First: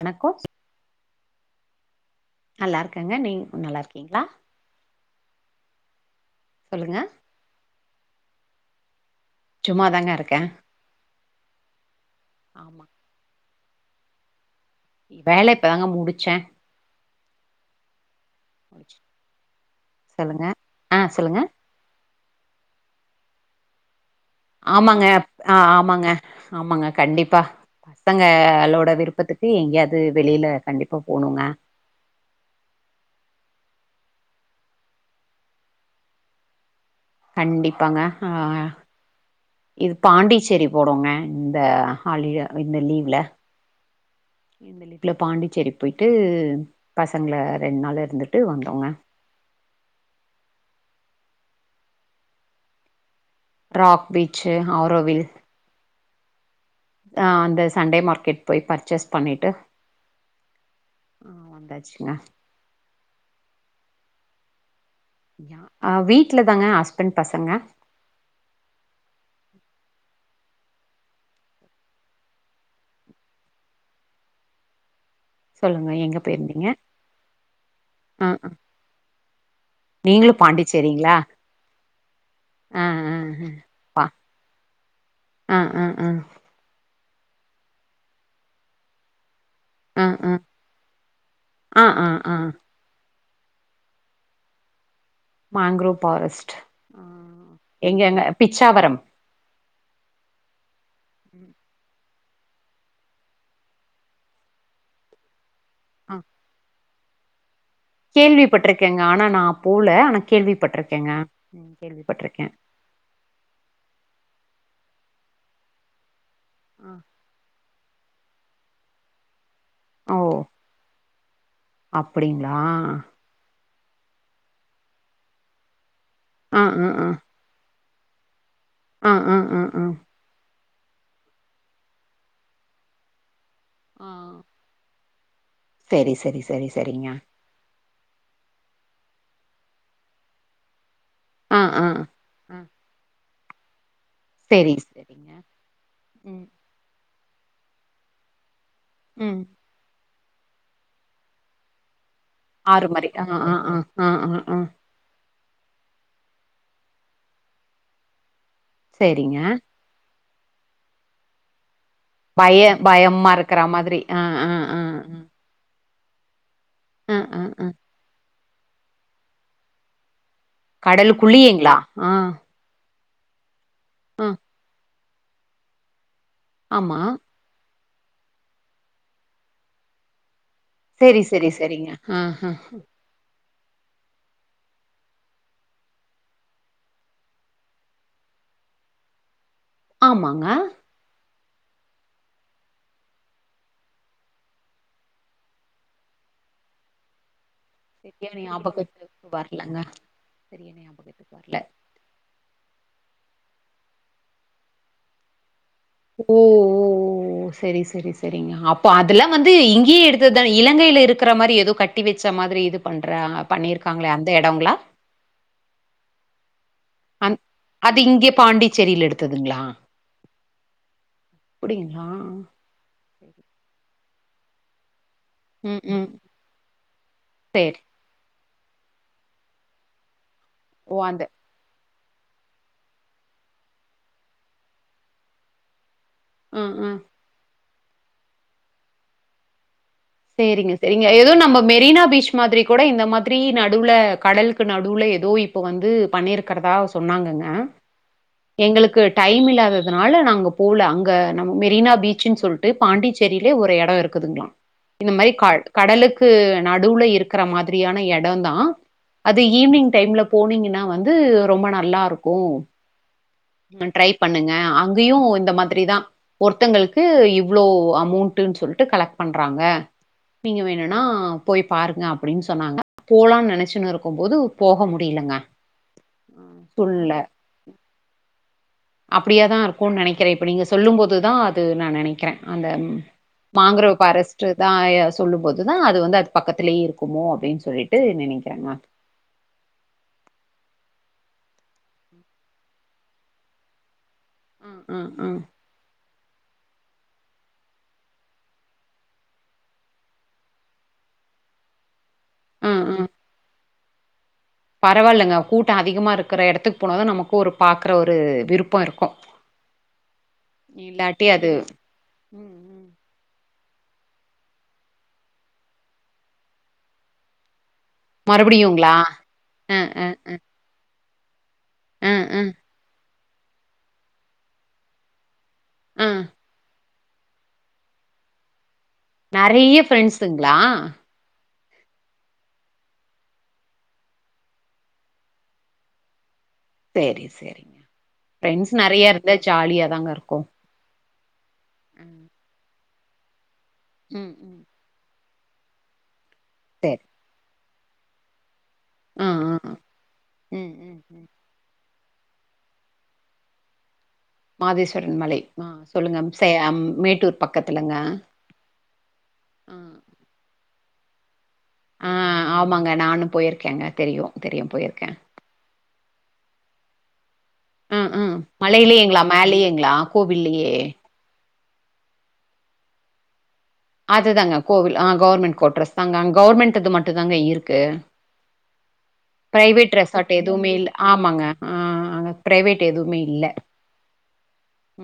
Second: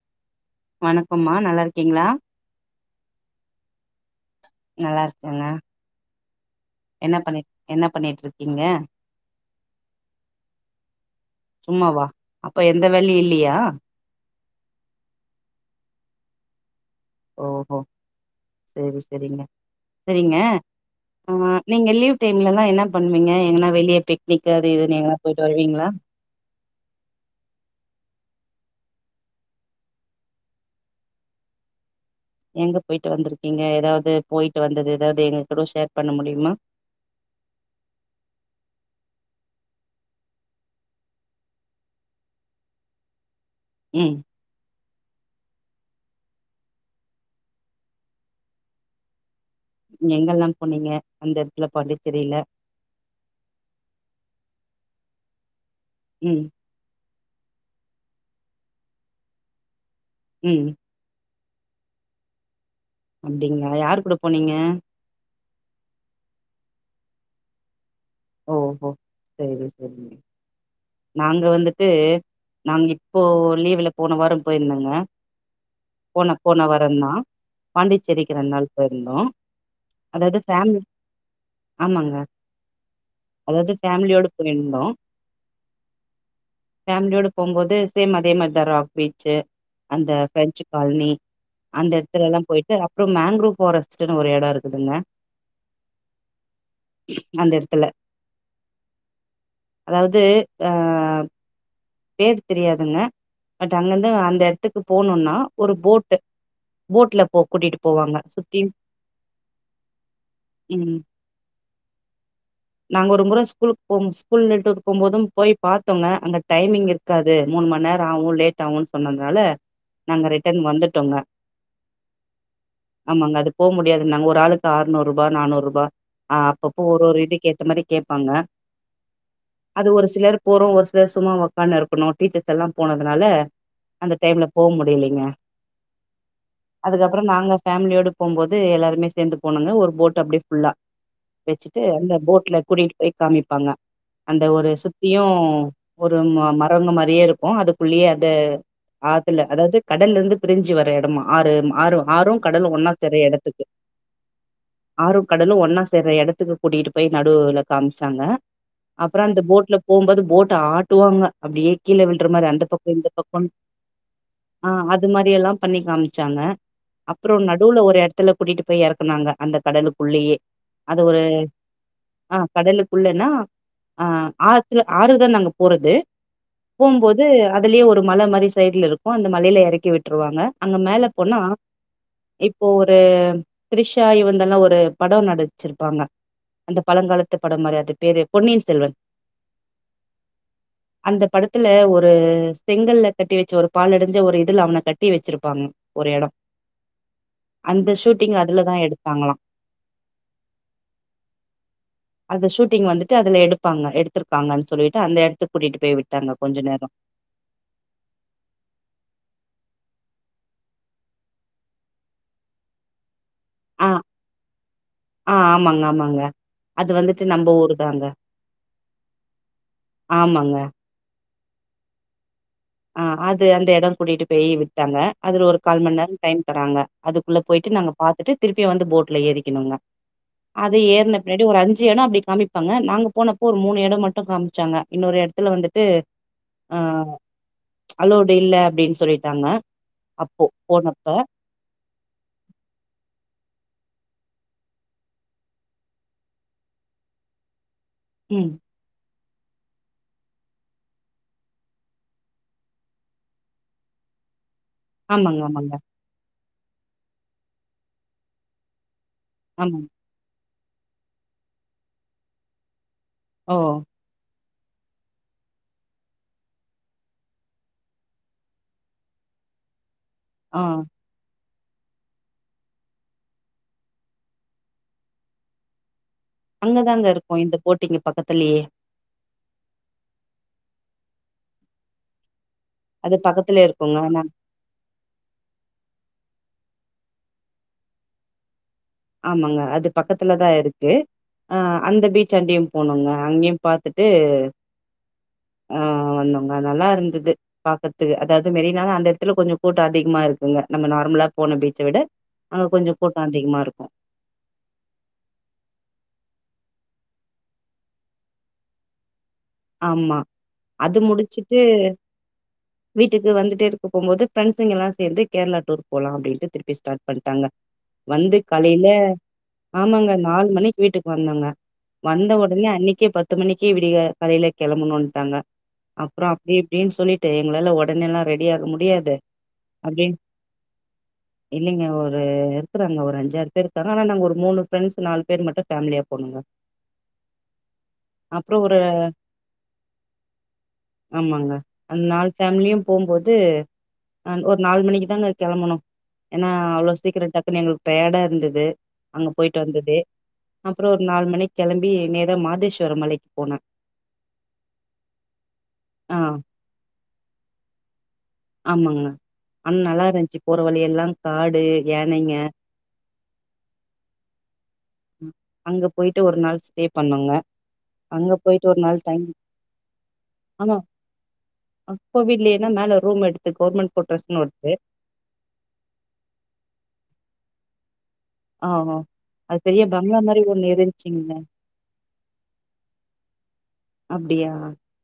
வணக்கோ வணக்கம்மா நல்லா இருக்கீங்களா நல்லா இருக்கங்க நீங் நல்லா இருக்கீங்களா நல்லா இருக்கே நா சொல்லுங்க என்ன பண்ணி என்ன பண்ணிட்டுருக்கீங்க சும்மாதாங்க இருக்கே சும்மாவா அப்ப ஆமா எந்த வேல்யு இல்லியா வேல இப்பதாங்க முடிச்ச ஓஹோ செரி செரிங்க செரிங்க சொல்லுங்க ஆ சொல்லுங்க நீங்க லீவ் டைம்ல எல்லா என்னா பண்வீங்க எங்கன்னா வெளிய பிக்னிக்கு அது இதுன் ஆமாங்க எங்கனா போயிட்டு ஆ வருவீங்களா ஆமாங்க ஆமாங்க கண்டிப்பா பசங்களோட விருப்பத்துக்கு எங்கேயாவது வெளியில கண்டிப்பா போணுங்க எங்க போயிட்டு வந்துருக்கீங்க எதாவது போயிட்டு வந்தது எதாவது எங்ககுட ஷேர் பண்ண முடியுமா கண்டிப்பாங்க ஆ இது பாண்டிச்சேரி போடோங்க இந்த ஹாலிடே இந்த லீவ்ல ம் இந்த லீப்பில் பாண்டிச்சேரி போயி்ட்டு பசங்கள ரெண் நாள் இருந்துட்டு வந்தோங்க ங்க எங்கெல்லா போனீங்க அந்த எடத்ல பாண்டிச்சேரியில ராக் பீச்சு ஆரோவில் ம் அ அந்த சண்டே மார்க்கெட் போய் பர்ச்சேஸ் பண்ணிட்டு ம் ஆ வந்தாச்சுங்க அப்டிங்களா யாரு கூட போனீங்க யா அ வீட்ல தாங்க ஹஸ்பண்ட் பசங்க ஓஹோ சேரி சேரி நாங்க வந்துட்டு நாங்க இப்போ லீவ்வுல போன வாரோ போயிந்தங்க சொல்லுங்க ஏ போன போன வாரந்தா ஆ பாண்டிச்சேரிக்கு ரெண் நாள் போயிருந்தோ நீங்களு அதாவது ஃபேமிலி பாண்டிச்சேரிங்களா ஆமாங்க ஆ ஆ ஆ. அதாவது பா ஃபேமிலியோடு போயிந்தோ ஆ ஆ ஆ ஃபேமிலியோடு போம்போது சேம் அதே மார்தா ராக் பீச்சு ஆ அந்த ஆ பிரெஞ்சு கால்னி ஆ அந்த ஆ ஆ எட்த்துலல்லா போயிட் டு அப்புறம் மேங்க்ரூவ் ஃபாரஸ்ட்ன்னு ஒரு எட இருக்குதுங்க மாங்க்ரோவ் பாரஸ்ட் அந்த எடத்துல எங்கங்க பிச்சாவரம் அதாவது ஆ ம். பேர் தெரியாதுங்க பட் அங்கேந்து அந்த எட்த்துக்கு போணுன்னா ஒரு ஆ போட்டு போட்ல போ கூட்டிட்டு போவாங் கேள்விப்பட்டிருக்கேங்க ஆனா நா போல ஆனா ம் கேள்விப்பட்டிருக்கேங்க ம் கேள்விப்பட்டிருக்கே நாங்க ஒரு முற ஸ்கூலுக் போம் ஸ்கூல்ட்டு போ போதும் போய் பாத்தோங்க அங்க டைமிங் இருக்காது மூன் மண் நேரோ ஆவு லேட் ஆவுன் சொன்னதுனால நாங்க ரிட்டர்ன் வந்துட்டோங்க அப்படிங்களா ஆமாங்க அதுக் போம் முடியாதுன்னாங்க ஒரு ஆளுக் ஆற்நூறுூபா நானூற்ரூபா் ஆ அப்பப்போ ஆ ஒரு ஆ ஒரு இது ஏத்த மாரி கேப்பாங்க ஆ ஆ ஆ ஆ அது ஒரு சிலர் போறு ஒரு த சும்மா ஒக்கான் இருக்கணு டீச்சர்ஸ் எல்லா போனதுனால ஆ அந்த டைம்ல போம் முடியலிங்க செரி செரி செரி செரிங்க அதுக்கப்புறம் நாங்க பேமிலியோட போம்போது எல்லாருமே சேந்து போனோங்க ஒரு போட் அப்படியே ஃபுல்லா ஆ வெச்சுட்டு ஆ அந்த போட் வீட்ல ஆ கூட்டிட் போய் காமிப்பாங்க அந்த ஒரு செரி சுத்தியு செரிங்க ஒரு ம ம் ம வங்க மாரியே இருக்கு அதுக்குள்ளியே அத ம் ஆத்துல அதாவது கடல்ல இருந்து பிரிஞ்சு வர எடமா ஆறு ஆறு ஆறும் ஆறு மாரி ஆ ஆ ஆ ஆ ஆ ஆ ஆறு கடலு ஒன்னா சேற்ற எடத்துக்கு கூட்டிட்டு போய் நடுல காமிச்சாங்க அப்புற சேரிங்க அந்த போட்ல போம்போது போட்ட ஆட்டுவாங்க அப்படியே கீழ வில்ற மாரி பய அந்த பக்க இந்த பயமா பக்கம் இருக்கற மாதிரி ஆ அது மாதிரி எல்லாம் பண்ணிக்கலாம் வைச்சாங்க ஆ அப்பற ஆ ஆ நடுவுல ஒரு இடத்துல கூட்டிகிட்டு போய் இறக்குனாங்க அந்த கடலுக்குள்ளயே அது ஒரு கடலுக்குள்ளியேங்களா ஆ கடலுக்குள்ளன்னா அ ஆ ஆத்துல ஆறுதா நாங்க போறது ஆமா போம்போது அதுலயே ஒரு மலை மாதிரி சைடுல இருக்கும் அந்த மலையில இறக்கி விட்டுருவாங்க அங்க மேல சேரி போனா சேரி சேரிங்க ஆ ஆ இப்போ ஒரு தரிஷா இவந்தெல்லா ஒரு பட நடிச்சிருப்பாங்க அந்த பழங்காலத்து படமாதிரி அது பேரு பொன்னியின் செல்வன் ஆமாங்க அந்த படத்துல ஒரு செங்கல்ல கட்டி வச்சு ஒரு பால்டஞ்ச ஒரு இதுல அவனை கட்டி வச்சிருப்பாங்க ஒரு இட அந்த ஷூட்டிங் அதுலதா எடுத்தாங்களா லங்க சரிய ஞாபகத்துக்கு வர்ல அந்த ஷூட்டிங் வந்துட்டு அதுல எடுப்பாங்க எடுத்திருக்காங்கன்னு சொல்லிட்டு அந்த எடுத்து கூட்டிட்டு போய்விட்டு ஓ ஓ சேரி சேரி சரிங்க அப்போ அதெல்லா வந்து இங்கேயே எடுடுத்ததா இலங்கில இருக்கிற மாதிரி ஏதோ கட்டி வச்ச மாதிரி இது பண்ற ஆ பண்ணியிருக்காங்களே அந்த இடங்கள்ள ஆ ஆமாங்க ஆமாங்க அது வந்துட்டு நம்ம ஊரு அது தாங்க இங்க பாண்டிச்சேரியில எடுத்ததுங்களா ஆமாங்க அப்டிங்களா ஆஹ் அது அந்த இட கூட்டிட்டு போய் ங்க அதுல ஒரு ம் கால் ம நேர ம் டைம் தராங்க அதுக்குள்ள போயிட்டு நாங்க பார்த்தட்டு திருப்பிய வந்து போட்ல ஏரிக்கணுங்க அது ஓ ஏறன அந்த பின்னாடி ஒரு அஞ்சு இட அப்டி காமி ப்பாங்க நாங்க போனப்போ ஒரு மூணு இட மட்டும் காமிச்சாங்க இன்னொரு இடத்துல வந்துட்டு ஆ அலோடு இல்ல அப்டின்னு சொல்லிட்டாங்க அப்போ சேரிங்க போனப்ப சேரிங்க ஏதோ நம்ம மெரினா பீச் இ மாதிரி கூட இந்த மாதிரி நடுவில் கடலுக்கு நடுவில்ல ஏதோ இப்போ வந்து பண்ணியிருக்கிறதா சொன்னாங்கங்க ம் எங்களுக்கு டைம் இல்லாததுனால நாங்க போல அங்க நம்ம மெரினா பீச்சுன்னு சொல்லிட்டு பாண்டிச்சேரியிலே ஒரு இட இருக்குதுங்களா இந்த மாதிரி ஆமாங்க ஆமாங்க கடலுக்கு நடுவுல இருக்கிற மாதிரியான இட தா அது ஆமாங்க ஈவி்னிங் டைம்ல போனீங்கன்னா வந்து ரொம்ப நல்லா இருக்கும் ஓ ஹ ட்ரை பண்ணுங்க அங்கயு இந்த மாதிரிதா ஒருத்தங்களுக்கு இவ்ளோ அமௌண்ட்டன்னு சொல்லிட்டு கலக்ட் பண்றாங்க நீங்க ஆ வேணும்னா போய் பாருங்க அப்டின்னு சொன்னாங்க போலாம்னு நினைச்சுன்னு இருக்கும்போது போக முடிலங்க அங்கதாங்க இருக்குங்க இந்த போட்டிங்க பக்கத்துலயே அப்டியா தா இருக்கும்னு நெனைக்கிற இப்ப நீங்க சொல்லு போதுதா அது நா நெனைக்கிற அந்த அது பக்கத்துலயே மாங்கரோ இருக்குங்க ஆனா ஃபாரஸ் தா சொல்லும் போதுதா அது வந்து அது பக்கத்திலேயே இருக்குமோ அப்டின்னு சொல்லிட்டு நெனைக்கிறங்க ஆமாங்க அது பக்கத்துல தா இருக்கு அ அந்த பீச் அண்டயு போனங்க அங்கயு பாத்துட்டு அ அ அ அ வந்தோங்க நல்லா இருந்து பாக்கறதுக்கு அதாவது மெரினால அந்த இடத்துல கொஞ்ச கூட்ட அதிகமா இருக்குங்க நம்ம நார்மலா போன பீச்ச விட அங்க கொஞ்ச கூட்ட அதிகமா இருக்கு பரவாயில்லங்க கூட்ட அதிகமா இருக்கிற இடத்துக்கு போனதா நமக்கு ஒரு பாக்கற ஒரு விருப்ப இருக்கும் ஆமா அது இல்லாட்டி அது முடிச்சுட்டு ம் ம் வீட்டுக்கு வந்துட்டே இருக்க போம்போது ஃபிரெண்டஸ்ங்கல்லாம் சேந்து கேரளா டூர் போலாம் அப்படின்ட்டு திருப்பி ஸ்டார்ட் பண்ட்டாங்க வந்து காலைல மறுபடியுங்களா அ அ ஆமாங்க அ நாலு மணிக்கு வீட்டுக்கு வந்தோங்க அ வந்த அ உடனே அன்னிக்கே பத்து மணிக்கே விடிய காலைலயில கிளம்பணும்னுட்டாங்க அ அப்புறம் அப்படி இப்படின்னு சொல்லிட்டு எங்களால உடனே எல்லாம் ரெடி ஆக முடியாது நெறைய ஃப்ரெண்ட்ஸ்ங்களா இல்லீங்க ஒரு இருக்கறாங்க ஒரு அஞ்சாறு பேரு இருக்காங்க ஆனா நாங்க ஒரு மூணு ஃப்ரெண்ட்ஸ் நாலு பேர் மட்டும் ஃபேமிலியா போணுங்க செரி செரி ஃப்ரெண்ட்ஸ் ஒரு நெறைய இருந்தா ஜாலியாதாங்க இருக்கும் ஆமாங்க அந்த நாலு ஃபேமிலியும் போம்போது அ ம் ஒரு ம் நாலு மணிக்கு தாங்க கெளம்பணோம் ஏன்னா அவ்ளோ சேரி சீக்கிரம் டக்குன்னு எங்களுக்கு டயர்டா இருந்தது ஆ அங்க ஆ போயிட்டு ஆ வந்தது ம் அப்புறம் ம் ஒரு நாலு ம் மணிக்கு கெளம்பி நேரா மாதேஸ்வர மலைக்கு போனே மாதேஸ்வரன் மலை அ ஆ சொல்லுங்க மேட்டூர் பக்கத்துலங்க ஆமாங்க ஆனா நல்லாருந்துச்சு போற வழி எல்லாம் காடு ஆ யானைங்க ஆமாங்க நானும் போயிருக்கேங்க தெரியும் தெரியும் போயிருக்கேன் அங்க போயிட்டு ஒரு நாள் ஸ்டே பண்ணோங்க ஆ ஆ அங்க போயிட்டு ஒரு நாள் மலையிலயேங்களா தங்கி மேலயேங்களா கோவில்லயே ஆமா அப்போ விடல்லைன்னா மேல ரூம் எடுத்து கௌர்மெண்ட் அதுதாங்க கோவில் அ கௌவர்மெண்ட் கோட்ரஸ் தாங்க அ கௌவர்மெண்ட்து மட்டும் தாங்க இருக்கு ஆ ஆ. அது பெரிய பிரைவேட் பங்களா ரெசார்ட் மாரி ஒண்ணு எதுவுமே இல்ல இருந்துச்சுங்க ஆமாங்க அ அங்க பிரைவேட் எதுவுமே இல்ல அப்டியா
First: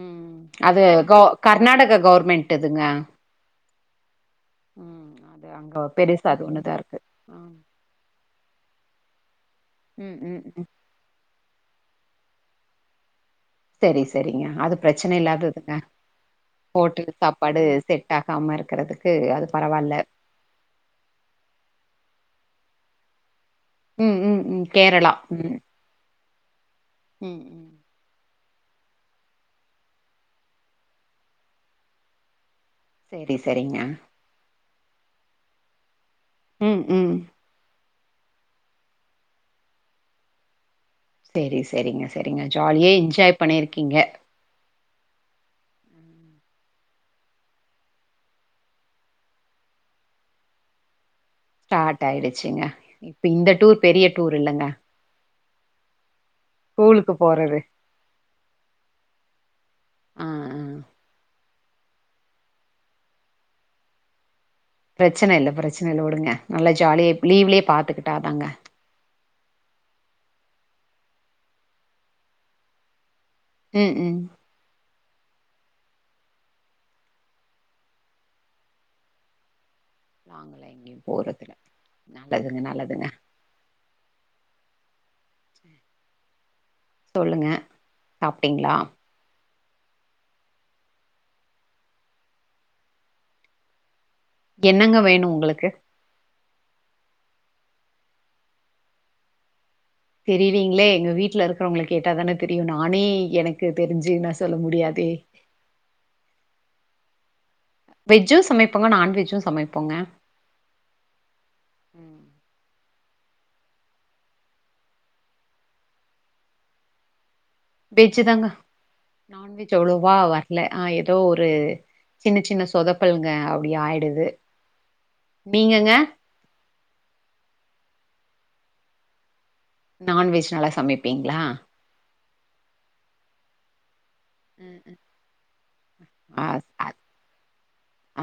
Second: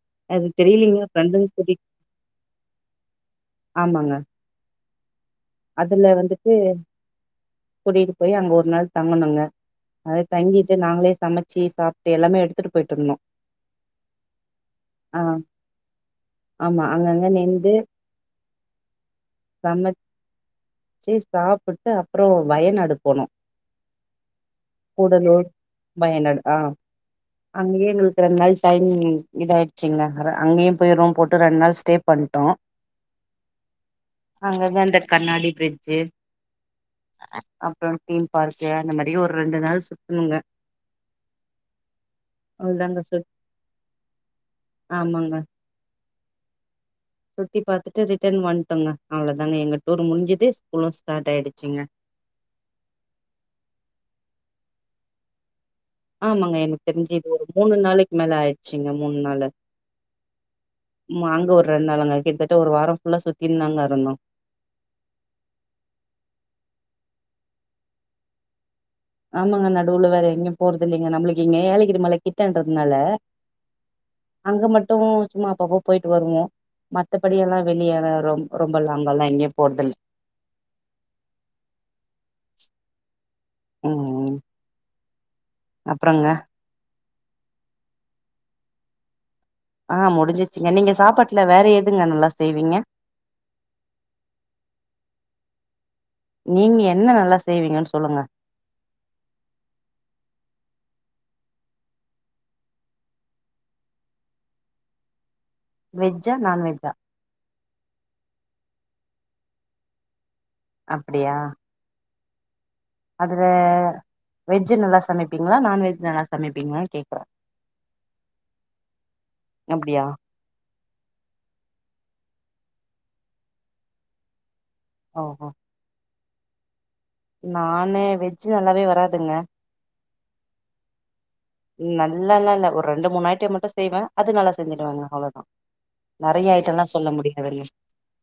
ம் அது தெரியலீங்க கௌ ஃப்ரெண்டுங்க கூட்டிட் கர்நாடக கவுர்மெண்ட்டுதுங்க ஆமாங்க ம் அது அங்க அதுல பெருசா அது வந்துட்டு ஒண்ணுதான் இருக்கு ம் கூட்டிட்டு போய் அங்க ஒரு நாள் தங்கனோங்க அத ம் ம் ம் தங்கிட்டு நாங்களே சமச்சி சி சாப்ட்டு எல்லாமே எடுத்துட்டு போயிட்டிருந்தோம் செரி செரிங்க அது பிரச்சன இல்லாததுங்க ஆமா ஹோட்டல் அங்கங்க சாப்பாடு நின்டு செட் ஆகாம இருக்குறதுக்கு அது பரவால்ல சி சாப்புட்டு அப்புறம் வயநாடு போனோம் ம் ம் ம் கேரளா கூடலூர் ம் வயநாடு அ ம் ம் அங்கயே எங்களுக்கு ரெண்டு நாள் டைம் இதாயிடுச்சுங்க அங்கயும் போய் ரூம் போட்டு ரெண்டு நாள் ஸ்டே பண்ட்டோம் செரி செரிங்க அங்கதான் இந்த கண்ணாடி பிரிட்ஜு ம் ம் அப்புறம் தீம் பார்க்கு அந்த மாதிரி ஒரு ரெண்டு நாள் சுத்தணுங்க செரி செரிங்க செரிங்க ஜாலியா அவ்ளோதாங்க சுத் என்ஜாய் பண்ணியிருக்கீங்க ஆமாங்க சுத்தி பாத்துட்டு ரிட்டன் வந்துட்டோங்க அவ்ளோதங்க எங்க டூர் முஞ்சுது ஸ்கூலும் ஸ்டார்ட் ஆயிடுச்சு ஸ்டார்ட் ஆயிடுச்சுங்க இப்ப இந்த டூர் பெரிய டூர் இல்லங்க ஆமாங்க எனக்கு ஸ்கூலுக்கு தெரிஞ்சு ஒரு போறது மூணு நாளைக்கு மேல ஆயிடுச்சுங்க மூணு நாளு ஆ ஆ மாங்க ஒரு ரெண்டு நாள்ங்கா கிட்டத்தட்ட ஒரு வாரம் ஃபுல்லா சுத்தினுதாங்க இருந்தோம் பிரச்சன இல்ல பிரச்சன இல்ல உடுங்க நல்லா ஜாலியா லீவ்லயே பாத்துக்கிட்டாதாங்க ஆமாங்க நடுவுல வேற எங்கயும் போறது இல்லைங்க நம்மளுக்கு இங்க ஏலகிரி மலை கிட்டன்றதுனால ம் ம் அங்க மட்டும் சும்மா அப்ப அப்ப போயிட்டு வருவோம் மத்தப்படியெல்லா வெளிய லா ரொம்ப லாங்கால்லா எங்கயு போறதுல்ல லாங்கலா எங்கயு போறதுல நல்லதுங்க நல்லதுங்க ம் ம் அப்றங்க சொல்லுங்க சாப்ட்டீங்ளா ஆ முடிஞ்சிச்சிங்க நீங்க சாப்பாட்ல வேற எதுங்க நல்லா செய்வீங்க என்னங்க வேணு உங்களுக்கு நீங்க என்ன நல்லா செய்வீங்கன்னு சொல்லுங்க தெரிலீங்ளே எங்க வீட்ல இருக்கிறவங்கள கேட்டா தானே தெரியு நானே எனக்கு தெரிஞ்சி நா சொல்ல முடியாதே வெஜ்ஜா நான்வெஜ்ஜா வெஜ்ஜு சமைப்போங்க நான்வெஜ்ஜு சமைப்போங்க அப்டியா அதுல ஆ வெஜ்ஜு நல்லா சமைப்பீங்ளா நான்வெஜ் நல்லா சமைப்பீங்ளா கேக்கற வெஜ்ஜு தாங்க நான்வெஜ் அப்டியா அவ்ளோவா வர ல்லஆ ஏதோ ஒரு சின்ன சின்ன சொதப்பல்ங்க அப்டி ஆயிடுது ஓஹோ நீங்கங்க நானு வெஜ்ஜு நல்லாவே வராதுங்க நான்வெஜ் நல்லா சமைப்பீங்ளா நல்லால்லா இல்ல ஒரு ரெண்டு மூணு ஐட்டோ மட்டு செய்வ அது நல்லா ம், ம். செஞ்சிடுவங்க அவ்ளோதா ஆ நெறைய ஐட்டோல்லா அ சொல்ல முடியாதுங்க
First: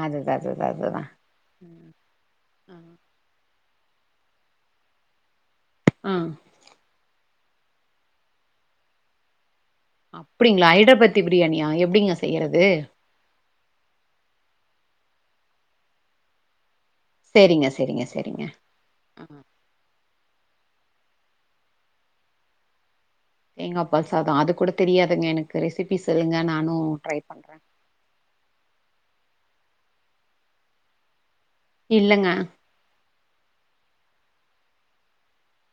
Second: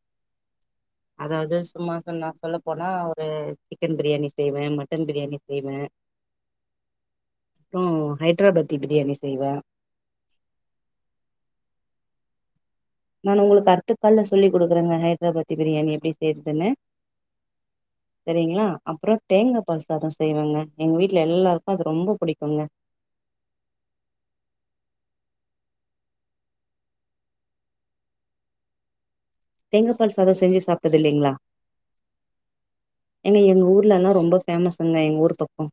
அதுதா அதுதா அதுதா அதாவது சும்மா சொன்னா சொல்ல போனா ஒரு சிக்கன் பிரியாணி செய்வே மட்டன் பிரியாணி செய்வே அ அப்றோ ஹைட்ராபாத்தி பிரியாணி செய்வே அப்டிங்ளா ஐட்ராபாத்தி பிரியாணியா எப்டிங்க செய்யறது நானு உங்களுக்கு அடுத்தக் கால்ல சொல்லி குடுக்குறங்க ஹைட்ராபாத்தி பிரியாணி எப்டி செய்யறதுன்னு சேரிங்க சேரிங்க சேரிங்க. செரிங்ளா அப்றோ ஆ தேங்கா பால் சாதோ செய்வங்க எங்க வீட்ல எல்லாருக்கு அது ரொம்ப புடிக்குங்க தேங்கா பால் சாதோ அது கூட தெரியாதுங்க எனக்கு ரெசிப்பி சொல்லுங்க நானோ ட்ரை பண்ற தேங்கா பால் சாதோ செஞ்சு சாப்ட்டது இல்லைங்ளா இல்லங்க ஏங்க எங்க ஊர்லல்லா ரொம்ப ஃபேமஸ்சுங்க எங்க ஊர் பக்கோ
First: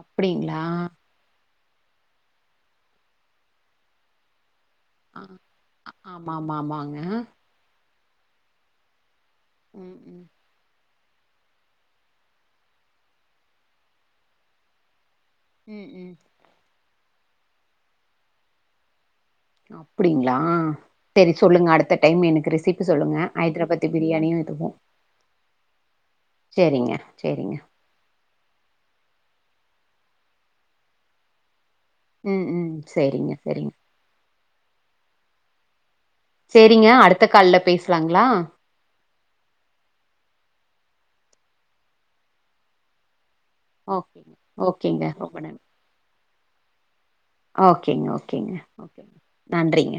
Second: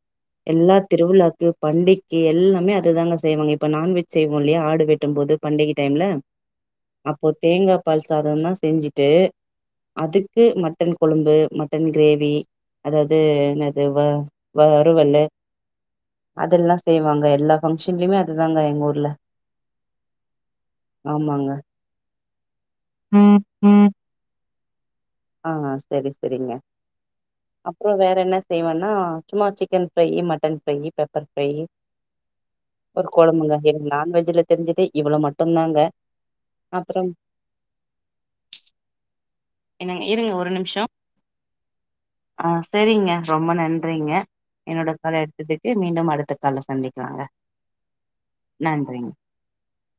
அப்டிங்களா எல்லா திருவிழாக் கு பண்டிக்கு எல்லாமே அதுதாங்க செய்வாங்க இப்ப நான்வெஜ் செய்வோ இல்லையா ஆடு வெட் டும் ஆ போது பண்டிக டைம்ல ஆமா ஆமா ஆமாங்க அப்போ தேங்கா பால் சாதோ தா செஞ்சிட்டு ம் ம் அதுக்கு மட்டன் கொழம்பு மட்டன் கிரேவி அதாவது என்னது வ வருவலு ம் ம் அதெல்லா செய்வாங்க எல்லா பங்க்ஷன்லயுமே அதுதாங்க எங்க ஊர்ல அப்டிங்ளா செரி ஆமாங்க சொல்லுங்க அடுத்த டைம் எனக்கு ரெசிபி சொல்லுங்க ம் ஹைட்ராபாத்தி ம் பிரியாணியு இதுவோ ஆ செரிங்க செரிங்க அப்றோ வேற என்ன செய்வேன்னா சும்மா chicken fry mutton fry pepper fry ம் ம் ஒரு சேரிங்க கொழம்புங்க சேரிங்க எனக்கு நான்வெஜ்ல தெரிஞ்சது இவ்ளோ மட்டுந்தாங்க சேரிங்க அப்புறம் அடுத்த கால்ல பேசலாங்ளா என்னங் இருங்க ஒரு நிம்ஷோ ஆ செரிங்க ரொம்ப நன் றிங்க ஓகேங்க என்னோட ஓகேங்க கால்ல ரொம்ப நன்றி எடுத்ததுக்கு மீண்டு அடுத்த கால்ல சந்திக்கலாங்க ஓகேங்க நன்றிங்க ஓகேங்க நன்றிங்க